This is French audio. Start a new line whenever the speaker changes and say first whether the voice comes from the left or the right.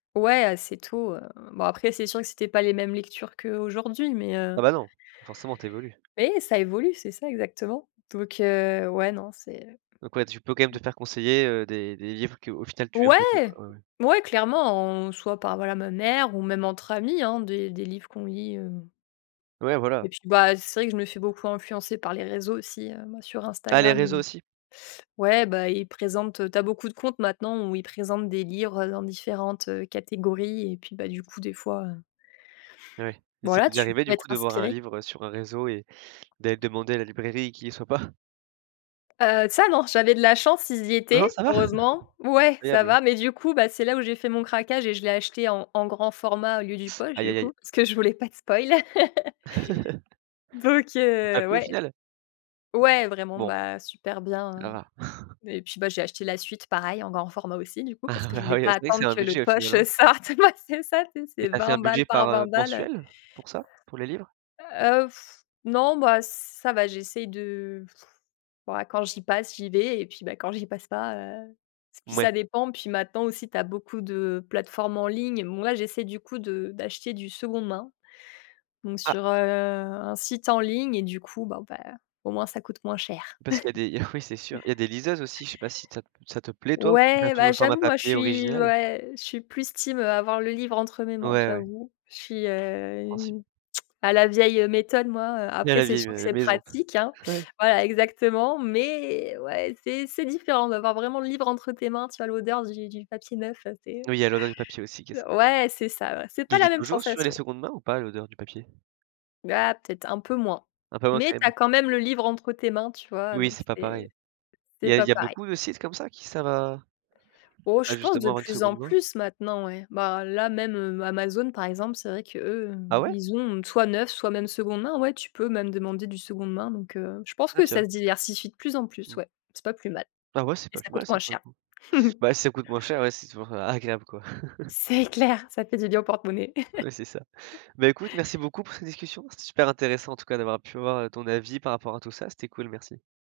left: Ouais, heu, c'est tout, heu, bon, après, c'est sûr que c'étaient pas les mêmes lectures qu'aujourd'hui, mais heu
right: Ah, bah, non, forcément, tu évolues.
left: Ouais, ça évolue, c'est ça, exactement, donc heu, ouais, non, c'est, heu.
right: Donc ouais, tu peux quand même
left: Mmh.
right: te faire conseiller, heu, des des livres qu'au final tu aimes beaucoup,
left: Ouais,
right: quoi. Ouais, ouais.
left: ouais, clairement, on soit par, voilà, ma mère ou même entre amis, hein, des des livres qu'on lit, heu
right: Ouais, voilà.
left: et puis, bah, c'est vrai que je me fait beaucoup influencer par les réseaux aussi, heu, moi, sur
right: Ah! Les
left: Instagram,
right: réseaux
left: heu,
right: aussi?
left: ouais, bah ils présentent, heu tu as beaucoup de comptes maintenant où ils présentent des livres, heu, dans différentes, heu, catégories, et puis, bah, du coup, des fois, heu
right: Ouais, mais c'est
left: voilà,
right: déjà
left: tu
right: arrivé,
left: peux
right: du
left: être
right: coup, de voir un
left: inspiré.
right: livre sur un réseau et d'aller demander à la librairie, et qu'il y soit pas?
left: Heu, ça, non, j'avais de la chance, ils y
right: Non, non,
left: étaient.
right: ça va?
left: Heureusement, ouais, ça
right: Agréable.
left: va, mais du coup, bah, c'est là où j'ai fait mon craquage, et je l'ai acheté en en grand format au lieu du poche,
right: Aïe,
left: du
right: aïe, aïe.
left: coup, parce que je voulais pas de spoile donc
right: Ça t'a
left: heu,
right: plu, au
left: ouais.
right: final?
left: Ouais, vraiment,
right: Bon.
left: bah, super bien,
right: Là.
left: heu, et puis, bah, j'ai acheté la suite, pareil, en grand format, aussi du coup, parce que je
right: Ah
left: voulais
right: oui,
left: pas
right: c'est vrai que c'est
left: attendre
right: un
left: que le
right: budget, au final,
left: poche,
right: hein?
left: heu, sorte. Ouais, c'est ça, tu sais,
right: Et
left: c'est
right: tu as fait un
left: 20 balles
right: budget, par,
left: par
right: heu,
left: 20 balles, heu.
right: mensuel, pour ça, pour les livres?
left: Heu, non, bah, ça va. J'essaye de, ouah, quand j'y passe, j'y vais, et puis, bah, quand j'y passe pas, heu, et puis
right: Mouais.
left: ça dépend. Puis, maintenant, aussi, tu as beaucoup de plateformes en ligne. Moi, j'essaie, du coup, de d'acheter du seconde main, donc
right: Ah!
left: sur, heu, un site en ligne, et du coup, bon, ben, au moins, ça coûte moins cher.
right: Parce qu'il y a des oui, c'est sûr. Il y a des liseuses aussi. Je sais pas si ça ça te plaît, toi, ou tu préfères
left: Ouais,
right: toujours
left: bah,
right: le format
left: j'avoue, moi, je
right: papier
left: suis,
right: original?
left: ouais, je suis plus team à avoir le livre entre mes mains,
right: Ouais, ouais.
left: j'avoue. Je suis, heu,
right: Compréhensible.
left: une à la vieille, heu, méthode, moi, heu,
right: Il y a
left: après,
right: la
left: c'est
right: vieille,
left: sûr que
right: heu,
left: c'est
right: maison.
left: pratique, hein.
right: Ouais.
left: Voilà, exactement, mais ouais, c'est c'est différent d'avoir vraiment le livre entre tes mains. Tu as l'odeur du du papier neuf, c'est
right: Oui, il y a l'odeur du papier aussi qui est ça.
left: ouais, c'est ça, ouais, c'est pas
right: Il y
left: la
right: est
left: même
right: toujours sur les
left: sensation.
right: secondes mains, ou pas l'odeur du papier?
left: Bah, peut-être, un peu moins,
right: Un peu moins, quand
left: mais tu as
right: même.
left: quand même le livre entre tes mains, tu vois?
right: Oui,
left: Donc
right: c'est pas
left: c'est
right: pareil. Il
left: c'est
right: y a il
left: pas
right: y a
left: pareil.
right: beaucoup de sites comme ça qui servent à
left: Oh, je
right: à
left: pense,
right: justement
left: de
right: avoir une
left: plus
right: seconde
left: en
right: main?
left: plus, maintenant, ouais. Bah, là, même, heu, Amazon, par exemple, c'est vrai qu'eux, heu,
right: Ah ouais?
left: ils ont soit neuf, soit même seconde main. Ouais, tu peux même demander du seconde main, donc heu, je pense
right: Ah,
left: que ça
right: tiens!
left: se diversifie de plus en plus,
right: Mmh.
left: ouais. C'est pas plus mal
right: Ah ouais, c'est
left: et
right: pas
left: ça
right: plus mal,
left: coûte
right: ça,
left: moins
right: pour le
left: cher.
right: coup. Bah, si ça coûte moins cher, ouais, c'est toujours a agréable, quoi.
left: C'est clair, ça fait du bien au porte-monnaie.
right: Ouais, c'est ça. Bah, écoute, merci beaucoup pour cette discussion. C'était super intéressant, en tout cas, d'avoir pu avoir ton avis par rapport à tout ça. C'était cool, merci.